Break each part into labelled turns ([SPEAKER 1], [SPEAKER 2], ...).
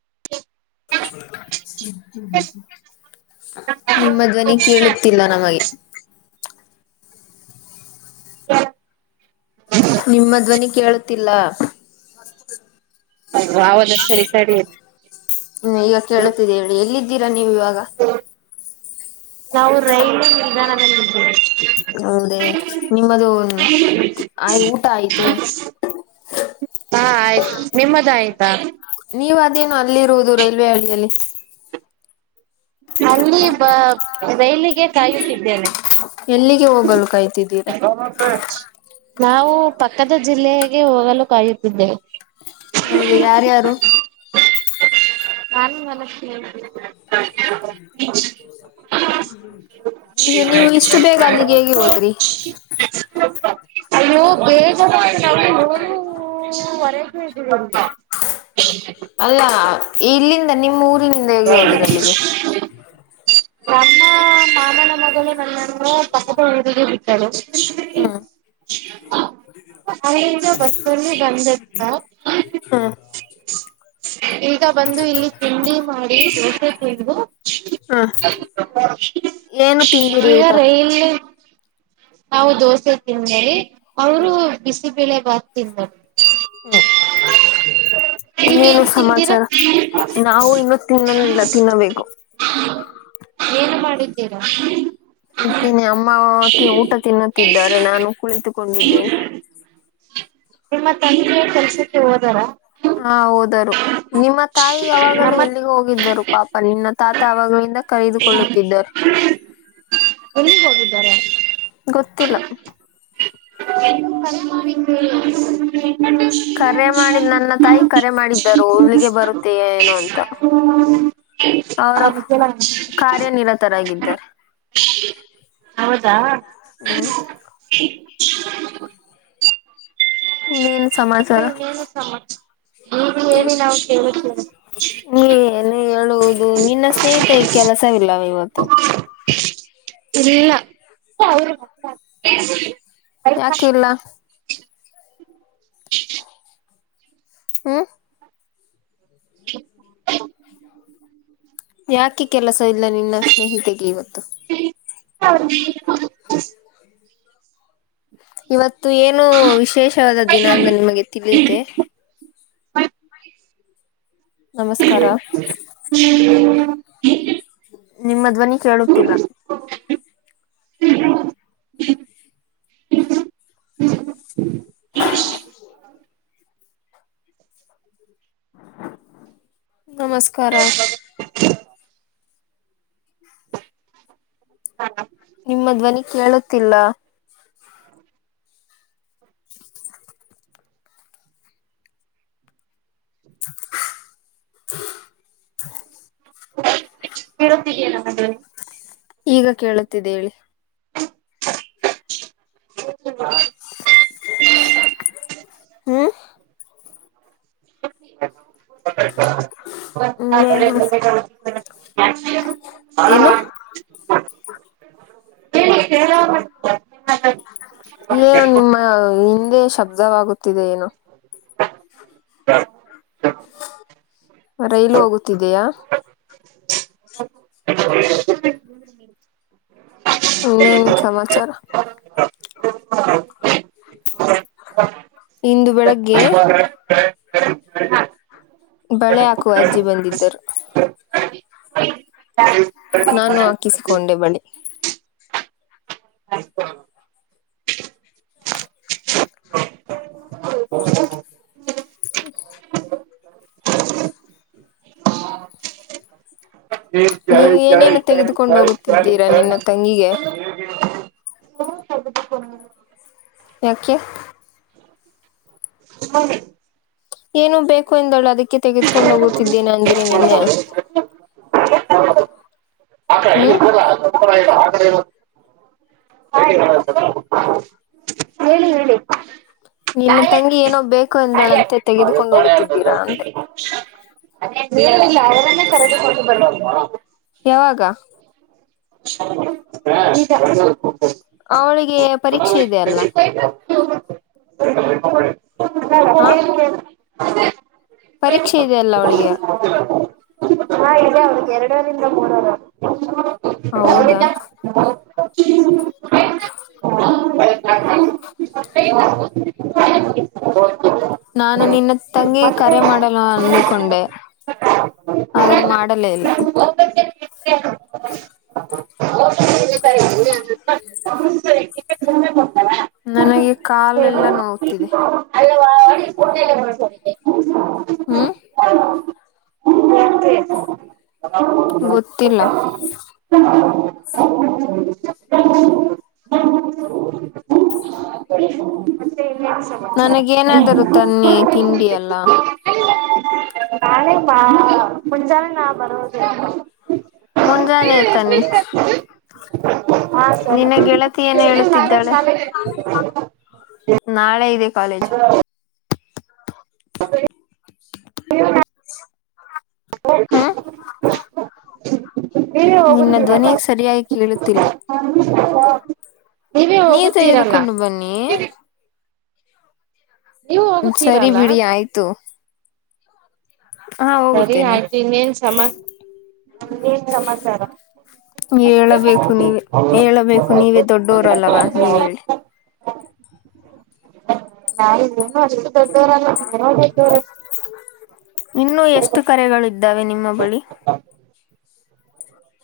[SPEAKER 1] [unintelligible]
[SPEAKER 2] ನಿಮ್ಮ ಧ್ವನಿ ಕೇಳುತ್ತಿಲ್ಲ ನಮಗೆ.
[SPEAKER 1] ಹೌದ
[SPEAKER 2] ನಿಮ್ಮ ಧ್ವನಿ ಕೇಳುತ್ತಿಲ್ಲ.
[SPEAKER 1] [unintelligible] ಸರಿ ತಡಿ.
[SPEAKER 2] [unintelligible] ಇವಾಗ ಕೇಳುತ್ತಿದೆ ಹೇಳಿ ಎಲ್ಲಿದ್ದೀರಾ ನೀವು ಇವಾಗ.
[SPEAKER 1] ನಾವು ರೈಲ್ವೆ ನಿಲ್ದಾಣ [inaudible]
[SPEAKER 2] ಹೌದೇ ನಿಮ್ಮದು ಆಯ್ ಊಟ ಆಯ್ತೆ.
[SPEAKER 1] ಹಾ ಆಯ್ತು ನಿಮ್ಮದ ಆಯ್ತಾ.
[SPEAKER 2] ನೀವು ಅದೇನು ಅಲ್ಲಿರುವುದು ರೈಲ್ವೆ ಹಳ್ಳಿಯಲ್ಲಿ.
[SPEAKER 1] ಅಲ್ಲಿ ಬ ರೈಲಿಗೆ ಕಾಯುತ್ತಿದ್ದೇನೆ.
[SPEAKER 2] ಎಲ್ಲಿಗೆ ಹೋಗಲು ಕಾಯ್ತಿದ್ದೀರಾ.
[SPEAKER 1] ನಾವು ಪಕ್ಕದ ಜಿಲ್ಲೆಗೆ ಹೋಗಲು ಕಾಯುತ್ತಿದ್ದೆವೆ.
[SPEAKER 2] ಹೌದ ಯಾರ್ಯಾರು.
[SPEAKER 1] ನಾನು ನನ್ನ ಸ್ನೇಹಿತೆ [inaudible]
[SPEAKER 2] ಈಗ ನೀವು ಇಷ್ಟು ಬೇಗ ಅಲ್ಲಿಗೆ ಹೇಗಿ ಹೋದ್ರಿ.
[SPEAKER 1] ಅಯ್ಯೋ ಬೇಗ [unintelligible]
[SPEAKER 2] [unintelligible]
[SPEAKER 1] [unintelligible] ಹೊರೆಯಿಂದ ಇದೀವಿ ಇಲ್ಲಿ.
[SPEAKER 2] ಅಲ್ಲ ಇಲ್ಲಿಂದ ನಿಮ್ಮ ಊರ್
[SPEAKER 1] [unintelligible] [unintelligible] ಹಲೋ [unintelligible]
[SPEAKER 2] ಹ್ಮ್
[SPEAKER 1] ಅಲ್ಲಿಂದ ಬಸ್ಸಅಲ್ಲಿ ಬಂದೆ. [unintelligible]
[SPEAKER 2] ಹ್ಮ್
[SPEAKER 1] ಈಗ ಬಂದು ಇಲ್ಲಿ ತಿಂಡಿ ಮಾಡಿ ದೋಸೆ ತಿಂದು
[SPEAKER 2] ಹ್ಮ್
[SPEAKER 1] [unintelligible]
[SPEAKER 2] ಏನು ತಿಂದಿರಿ ಊಟ
[SPEAKER 1] ಇಲ್ಲಿ ನಾವು ದೋಸೆ ತಿಂದೇವಿ ಅವರು
[SPEAKER 2] ಹ್ಮ್
[SPEAKER 1] ಬಿಸಿಬೆಲೆಬಾತ್ ತಿಂದರು
[SPEAKER 2] ಹ್ಮ್
[SPEAKER 1] [unintelligible] ನೀವು
[SPEAKER 2] ಇನ್ನೇನು
[SPEAKER 1] ಏನ್
[SPEAKER 2] ಸಮಾಚಾರ ನಾವು
[SPEAKER 1] [unintelligible]
[SPEAKER 2] ಇನ್ನೂ ತಿನ್ನಲಿಲ್ಲ ತಿನ್ನಬೇಕು
[SPEAKER 1] ಏನು ಮಾಡಿದ್ದೀರಾ
[SPEAKER 2] ಇದ್ದೀನಿ ಅಮ್ಮ ಊಟ [unintelligible] ತಿನ್ನುತ್ತಿದ್ದಾರೆ ನಾನು ಕುಳಿತುಕೊಂಡಿದ್ದೇನೆ.
[SPEAKER 1] ನಿಮ್ಮ ತಂದೆ ಕೆಲ್ಸಕ್ಕೆ ಹೋದಾರ.
[SPEAKER 2] ಹಾ ಹೋದರು ನಿಮ್ಮ ತಾಯಿ ಯಾವಾಗಲೂ
[SPEAKER 1] ನಮ್ಮ
[SPEAKER 2] ಎಲ್ಲಿಗೆ ಹೋಗು ಇದರು ಪಾಪ ನಿನ್ನ ತಾತ ಅವಾಗಿಂದ ಕರೀದುಕೊಳ್ಳುತ್ತಿದ್ದರು.
[SPEAKER 1] ಎಲ್ಲಿಗ್ ಹೋಗಿದ್ದಾರೆ.
[SPEAKER 2] ಗೊತ್ತಿಲ್ಲ.
[SPEAKER 1] [unintelligible]
[SPEAKER 2] ಕರೆ ಮಾಡಿದ್ ನನ್ನ ತಾಯಿ ಕರೆ ಮಾಡಿದ್ದರು ಉಲ್ಲಿಗೆ ಬರುತ್ತೆ ಏನು ಅಂತ ಅವರ ಕಾರ್ಯನಿರತರಾಗಿದ್ದಾರೆ
[SPEAKER 1] ಹೌದಾ
[SPEAKER 2] ಹ್ಮ್ ನೀ
[SPEAKER 1] ಮತ್ತೆನು ಸಮ ನೀ ಹೇಳಿ ನಾವು ಕೇಳುತ್ತೇವೆ
[SPEAKER 2] ಏಏನು ಹೇಳುವುದು ನಿನ್ನ ಸ್ನೇಹಿತ ಕೆಲಸವಿಲ್ಲವ ಇವತ್ತು
[SPEAKER 1] ಇಲ್ಲ ಅವ
[SPEAKER 2] ಯಾಕಿಲ್ಲ ಹ
[SPEAKER 1] [unintelligible]
[SPEAKER 2] ಯಾಕೆ ಕೆಲಸ ಇಲ್ಲ ನಿನ್ನ ಸ್ನೇಹಿಿತಗೆ ಇವತ್ತು
[SPEAKER 1] ಹೌ
[SPEAKER 2] ಇವತ್ತು ಏನು ವಿಶೇಷವಾದ ದಿನ ಅಂದ್ರೆ ನಿಮಗೆ ತಿಳಿತೆ ನಮಸ್ಕಾರ
[SPEAKER 1] ಹ
[SPEAKER 2] ನಿಮ್ಮ ಧ್ವನಿ ಕೇಳುತ್ತಿಲ್ಲ
[SPEAKER 1] [unintelligible] ಇ
[SPEAKER 2] ನಮಸ್ಕಾರ
[SPEAKER 1] ಹ ಹಾ
[SPEAKER 2] ನಿಮ್ಮ ಧ್ವನಿ ಕೇಳುತ್ತಿಲ್ಲ
[SPEAKER 1] [unintelligible]
[SPEAKER 2] [unintelligible] [unintelligible]
[SPEAKER 1] ಕೇಳುತ್ತಿದಲ್ಲ ಮದುವೆ
[SPEAKER 2] ಈಗ ಕೇಳುತ್ತಿದೆ ಹೇಳಿ
[SPEAKER 1] [unintelligible]
[SPEAKER 2] ಹ್ಮ
[SPEAKER 1] [unintelligible]
[SPEAKER 2] ಹ್ಮ
[SPEAKER 1] [unintelligible]
[SPEAKER 2] ಏನು ಏನು ನಿಮ್ಮ ಹಿಂದೆ ಶಬ್ದವಾಗುತ್ತಿದೆ ಏನು
[SPEAKER 1] ಹ ಹ
[SPEAKER 2] ರೈಲು ಹೋಗುತ್ತಿದೆಯಾ ಇನ್ನೇನ್ ಸಮಾಚಾರ ಇಂದು ಬೆಳಗ್ಗೆ
[SPEAKER 1] ಹ
[SPEAKER 2] ಬಳೆ ಹಾಕುವ ಅಜ್ಜಿ ಬಂದಿದ್ದರು ನಾನು ಹಾಕಿಸಿಕೊಂಡೆ ಬಳಿ
[SPEAKER 1] ಅಯ್ತ
[SPEAKER 2] ಹ ನೀವ ಏನೇನು ತೆಗೆದುಕೊಂಡು ಹೋಗುತ್ತಿದ್ದೀರಾ ನಿನ್ನ ತಂಗಿಗೆ
[SPEAKER 1] [inaudible]
[SPEAKER 2] ಯಾಕೆ.
[SPEAKER 1] [inaudible]
[SPEAKER 2] ಏನೊ ಬೇಕು ಅಂದಳ್ ಅದಿಕ್ಕೆ ತೆಗೆದುಕೊಂಡು ಹೋಗುತ್ತಿದ್ದೇನೆ ಅಂದಿರಿ ನೆನ್ನೆ. ಹ್ಮ್.
[SPEAKER 1] [inaudible] [inaudible] ಹೇಳಿ ಹೇಳಿ.
[SPEAKER 2] ನಿಮ್ಮ ತಂಗಿ ಏನೋ ಬೇಕು ಎಂದಳಂತೆ ತೆಗೆದುಕೊಂಡು ಹೋಗುತ್ತಿದ್ದೀರಾ ಅಂದೆ.
[SPEAKER 1] ಅವರನ್ನು ಕರೆದುಕೊಂಡು ಬಂದದ.
[SPEAKER 2] ಯಾವಗ.
[SPEAKER 1] [inaudible] [inaudible]
[SPEAKER 2] ಅವ್ಳಿಗೆ ಪರೀಕ್ಷೆ ಇದೆ ಅಲ್ಲ. ಹಾ. ಪರೀಕ್ಷೆ ಇದೆಯಲ್ಲ ಅವ್ಳಿಗೆ.
[SPEAKER 1] [inaudible] ಹಾ ಇದೆ ಅವ್ರ್ಗೆ ಎರಡವರಿಂದ ಮೂರವರು. [inaudible]
[SPEAKER 2] ಹೌದ. [inaudible]
[SPEAKER 1] [inaudible]
[SPEAKER 2] ನಾನು ನಿನ್ನ ತಂಗಿಗೆ ಕರೆ ಮಾಡನ ಅಂದುಕೊಂಡೆ. ಹಾದ್ರೆ ಮಾಡಲೇ ಇಲ್ಲ. [inaudible] ನನಗೆ ಕಾಲೆಲ್ಲಾ ನೋವ್ತಿದೆ. [inaudible]
[SPEAKER 1] ಹ್ಮ್ ಮತ್ತೆ.
[SPEAKER 2] ಗೊತ್ತಿಲ್ಲ.
[SPEAKER 1] ಮತ್ತೆ ಇನ್ನೇನ್ ಸಮಾಚಾರ
[SPEAKER 2] ನನಗೇನಾದರೂ ತನ್ನಿ ತಿಂಡಿ ಎಲ್ಲ.
[SPEAKER 1] ನಾಳೆ ಬಾ. ಮುಂಜಾನೆನ ಬಾ. [inaudible]
[SPEAKER 2] ಮುಂಜಾನೆ ತನ್ನಿ.
[SPEAKER 1] ಹಾ
[SPEAKER 2] ನಿನ್ನ
[SPEAKER 1] ಸರಿ
[SPEAKER 2] ಗೆಳತಿ ಏನು ಹೇಳುತ್ತಿದ್ದಾಳೆ. ನಾಳೆ ಇದೆ ಕಾಲೇಜು. ಹಾ.
[SPEAKER 1] ನೀವೇ
[SPEAKER 2] ನಿನ್ನ
[SPEAKER 1] ಹೋಗುತ್ತೀರಲ್ಲ
[SPEAKER 2] ಧ್ವನಿ ಸರಿಯಾಗಿ ಕೇಳುತ್ತಿಲ್ಲ.
[SPEAKER 1] [inaudible] ನೀವೇ
[SPEAKER 2] ನೀವ್
[SPEAKER 1] ಹೋಗುತ್ತೀರಲ್ಲ
[SPEAKER 2] ತೆಗೆದುಕೊಂಡು ಬನ್ನಿ.
[SPEAKER 1] ನೀವು
[SPEAKER 2] ಸರಿ
[SPEAKER 1] ಹೋಗುತ್ತೀರಲ್ಲ
[SPEAKER 2] ಬಿಡಿ ಆಯ್ತು. ಹಾ
[SPEAKER 1] ಸರಿ
[SPEAKER 2] ಹೋಗುತ್ತೇನೆ
[SPEAKER 1] ಆಯ್ತು ಇನ್ನೇನ್ ಸಮಾನ್ ನ್ ಸಮಾಚಾರ.
[SPEAKER 2] ಹೇಳಬೇಕು ನೀವೆ ಹೇಳಬೇಕು ನೀವೆ ದೊಡ್ಡೋರಲ್ಲವಾ ನೀವ್ ಹೇಳಿ.
[SPEAKER 1] ನಾವ್ ನಿಮ್ಮಷ್ಟು ದೊಡ್ಡೋರಲ್ಲ. [unintelligible]
[SPEAKER 2] ಇನ್ನು ಎಷ್ಟು ಕರೆಗಳಿದ್ದಾವೆ ನಿಮ್ಮ ಬಳಿ.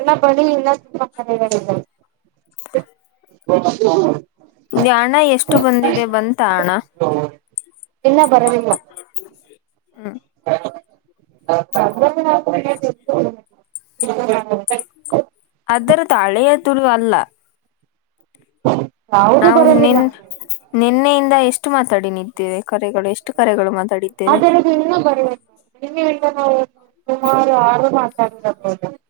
[SPEAKER 1] ನನ್ನ ಬಾಳಿ ಇನ್ನ ತುಂಬ ಕರೆಗಳಿದ್ದವೇ. ಹ [unintelligible]
[SPEAKER 2] ಹಣ ಎಷ್ಟು ಬಂದಿದೆ ಬಂತ ಹಣ
[SPEAKER 1] ಇಲ್ಲ ಬರದಿಲ್ಲ
[SPEAKER 2] ಹ್ಮ [unintelligible]
[SPEAKER 1] ನಾವು [unintelligible] ಹ [unintelligible]
[SPEAKER 2] ಅದರ ತಳೆಯ ತುರು ಅಲ್ಲ
[SPEAKER 1] ಯಾವುದು
[SPEAKER 2] ನಾವು
[SPEAKER 1] ಬರಲಿಲ್ಲ
[SPEAKER 2] ನಿನ್ ನಿನ್ನೆಯಿಂದ ಎಷ್ಟು ಮಾತಾಡಿ ನಿದ್ದೇವೆ ಕರೆಗಳು ಎಷ್ಟು ಕರೆಗಳು ಮಾ
[SPEAKER 1] ಅದ [unintelligible] ಇನ್ನು ಬರಿಲ್ಲ ಇನ್ನಲ್ಲ ನಾವು ಸುಮಾರು ಯರು ಮಾತಾಡರ್ಬೋುದು [unintelligible]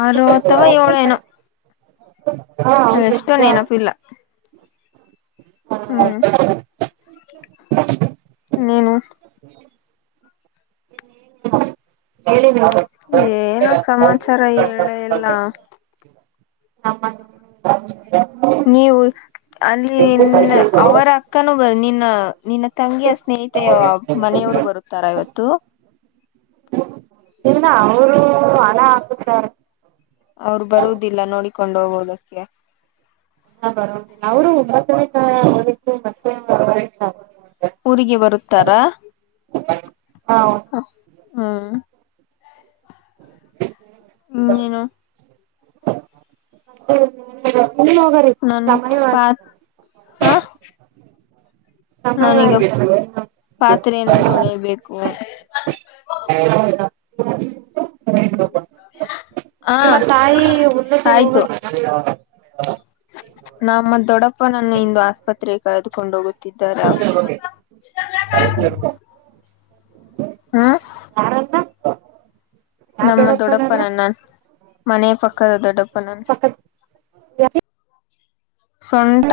[SPEAKER 2] ಆರು ಅಥವಾ ಏಳು ಏನೋ
[SPEAKER 1] ಹಾ ಹೌದು
[SPEAKER 2] ಎಷ್ಟೋ
[SPEAKER 1] ನಿಜ
[SPEAKER 2] ನೆನಪಿಲ್ಲ ಹ್ಮ್ ಇನ್ನೇನು
[SPEAKER 1] ಹೇಳ
[SPEAKER 2] ಏನ ಸಮಾಚಾರ ಹೇಳ ಎಲ್ಲ
[SPEAKER 1] ಹ [unintelligible] ಹ
[SPEAKER 2] ನೀವು ಅಲ್ಲಿ ನಿ ಅವರ [unintelligible] ಅಕ್ಕನ ಬರ ನಿನ್ನ ನಿನ್ನ ತಂಗಿಯ ಆ ಸ್ನೇಹಿತೆಯ ಮನೆಯವರು ಬರುತ್ತಾರ ಇವತ್ತು [unintelligible]
[SPEAKER 1] ಇಲ್ಲ ಅವರು ಹಣ ಹಾಕುತ್ತ
[SPEAKER 2] ಅವ್ರು ಬರುದಿಲ್ಲ ನೋಡಿಕೊಂಡು ಹೋಗೋದಕ್ಕೆ
[SPEAKER 1] ಬ ಅವರು ಒಂಬತ್ತನೇ ತ ಹಓದಿತ್ತು ಮತ್ತೆವರೆ [unintelligible]
[SPEAKER 2] ಊರಿಗೆ ಬರುತ್ತಾರಾ
[SPEAKER 1] ಹಾ
[SPEAKER 2] ಹ್ಮ್ ಹ್ಮ್ ನೀಏನು
[SPEAKER 1] ಅ ಹಗ
[SPEAKER 2] ನನ್ ಪತ್ ಹ ನಾನೀಗ
[SPEAKER 1] ಸಮಯವಾಗಿತ್ತು
[SPEAKER 2] ಪಾತ್ರೆಯನ್ನು ತೊಳಬೇಕು
[SPEAKER 1] ಹ [unintelligible] ಹ
[SPEAKER 2] ಹ
[SPEAKER 1] ನಿಮ್ಮ ತಾಯಿ ಒಳ್ಳದ
[SPEAKER 2] ಆಯ್ತು
[SPEAKER 1] ಹೋಗದು
[SPEAKER 2] ನಮ್ಮ ದೊಡ್ಡಪ್ಪನನ್ನು ಇಂದು ಆಸ್ಪತ್ರೆಗೆ ಕಳದುಕೊಂಡ ಹೋಗುತ್ತಿದ್ದಾರ
[SPEAKER 1] ಆ
[SPEAKER 2] ಹ್ಮ
[SPEAKER 1] ಯಾರನ್ನ ಯಾವ
[SPEAKER 2] ನಮ್ಮ ದೊಡ್ಡಪ್ಪನ
[SPEAKER 1] ದೊಡ್ಡಪ್ಪನನ್ನ
[SPEAKER 2] ನನ್ ಮನೆಯ ಪಕ್ಕದ ದೊಡ್ಡಪ್ಪ ನನ್
[SPEAKER 1] ಪಕ್ಕದ
[SPEAKER 2] ಸೊಟ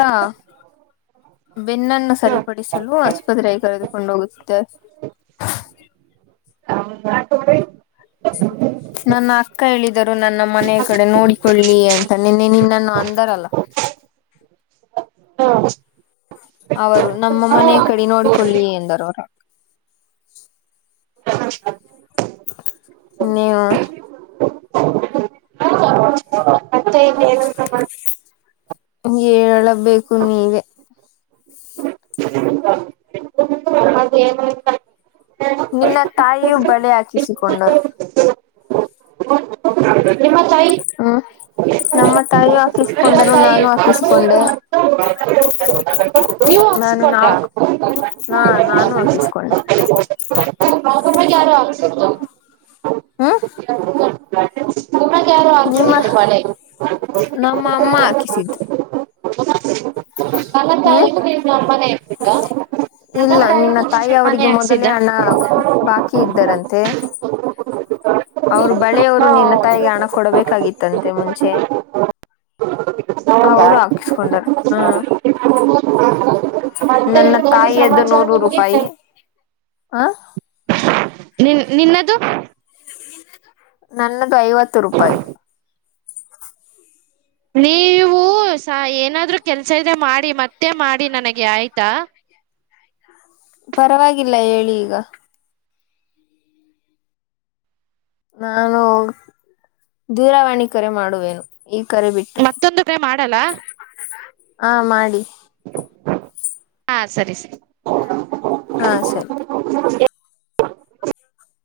[SPEAKER 2] ಬೆನ್ನನ್ನು ಸರಿಪಡಿಸಲು ಆಸ್ಪತ್ರೆಗೆ ಕರೆದುಕೊಂಡು ಹೋಗುತ್ತಿದ್ದ
[SPEAKER 1] ಹ [unintelligible] ಹ
[SPEAKER 2] ನನ್ನ ಅಕ್ಕ ಹೇಳಿದರು ನನ್ನ ಮನೆಯ ಕಡೆ ನೋಡಿಕೊಳ್ಳಿ ಅಂತ ನಿನ್ನೆ ನಿನ್ನನ್ನ ಅಂದಾರಲ್ಲ
[SPEAKER 1] ಹಾ
[SPEAKER 2] ಅವರು ನಮ್ಮ ಮನೆ ಕಡೆ ನೋಡಿಕೊಳ್ಳಿ ಎಂದರು ಅವ ನೀವು
[SPEAKER 1] ಸ [unintelligible]
[SPEAKER 2] ಗೆ ಏಳ ಬೇಕು ನೀವೆ
[SPEAKER 1] ಹ ಅ [inaudible]
[SPEAKER 2] ನಿನ್ನ ತಾಯಿಯು ಬಳೆ ಹಾಕಿಸಿಕೊಂಡರು
[SPEAKER 1] ನಿಮ್ಮ ತಾಯಿ
[SPEAKER 2] ಹ್ಮ್ ನಮ್ಮ ತಾಯಿಯಿ ಹಾಕಿಸಿಕೊಂಡರು ನಾನು ಹಾಕಿಸಿಕೊಂಡೆ
[SPEAKER 1] ಹ [inaudible]
[SPEAKER 2] ನಾನು ನಾಲ್ಕ್ು ಹಾ ನಾನು ಹಾಕಿಸ್ಕೊಂಡೆ
[SPEAKER 1] [unintelligible] [unintelligible] [inaudible]
[SPEAKER 2] ಹಾ
[SPEAKER 1] ಬ [inaudible]
[SPEAKER 2] ನಿಮ್ಮ ನಮ್ಮ ಅಮ್ಮ ಹಾಕಿಸಿದ್ದು
[SPEAKER 1] ಹ
[SPEAKER 2] ಹ್ಮ್
[SPEAKER 1] ಹಾಕ್ಸಿದ್ದ
[SPEAKER 2] ಇಲ್ಲ ನಿನ್ನ ತಾಯಿ
[SPEAKER 1] ಮನೆ
[SPEAKER 2] ಅವರಿಗೆ
[SPEAKER 1] ಹಾಕ್ಸಿದ್ದ
[SPEAKER 2] ಮೊದಲೇ ಹಣ ಬಾಕಿ ಇದ್ದಾರಂತೆ ಅವರು ಬಳೆಯವರು ನಿನ್ನ ತಾಯಿಗೆ ಹಣ ಕೊಡಬೇಕಾಗಿತ್ತಂತೆ ಮುಂಚೆ ಅವರು ಹಾಕಿಸಕೊಂಡರು ಹ್ಮ
[SPEAKER 1] ಮತ್ತೆ
[SPEAKER 2] ನನ್ನ
[SPEAKER 1] ಇನ್ನೇನು
[SPEAKER 2] ತಾಯಿಯದ್ದ
[SPEAKER 1] ಸಮಾಚಾರ
[SPEAKER 2] ನೂರು
[SPEAKER 1] ನಿಮ್ಗೆ
[SPEAKER 2] ರೂಪಾಯಿ ಹ
[SPEAKER 1] ನಿನ್ ನಿನ್ನದು
[SPEAKER 2] ನನ್ನದು ಐವತ್ತು ರೂಪಾಯಿ
[SPEAKER 1] ನೀವು ಸ ಏನಾದ್ರು ಕೆಲ್ಸ ಇದೆ ಮಾಡಿ ಮತ್ತೆ ಮಾಡಿ ನನಗೆ ಆಯ್ತಾ
[SPEAKER 2] ಪರವಾಗಿಲ್ಲ ಹೇಳಿ ಈಗ ನಾನು ದೂರವಾಣಿ ಕರೆ ಮಾಡುವೆನು ಈ ಕರೆ ಬಿಟ್ಟು
[SPEAKER 1] ಮತ್ತೆ ಮಾಡಲ್ಲ
[SPEAKER 2] ಹಾ ಮಾಡಿ
[SPEAKER 1] ಹಾ ಸರಿ ಸರಿ
[SPEAKER 2] ಹಾಂ ಸರಿ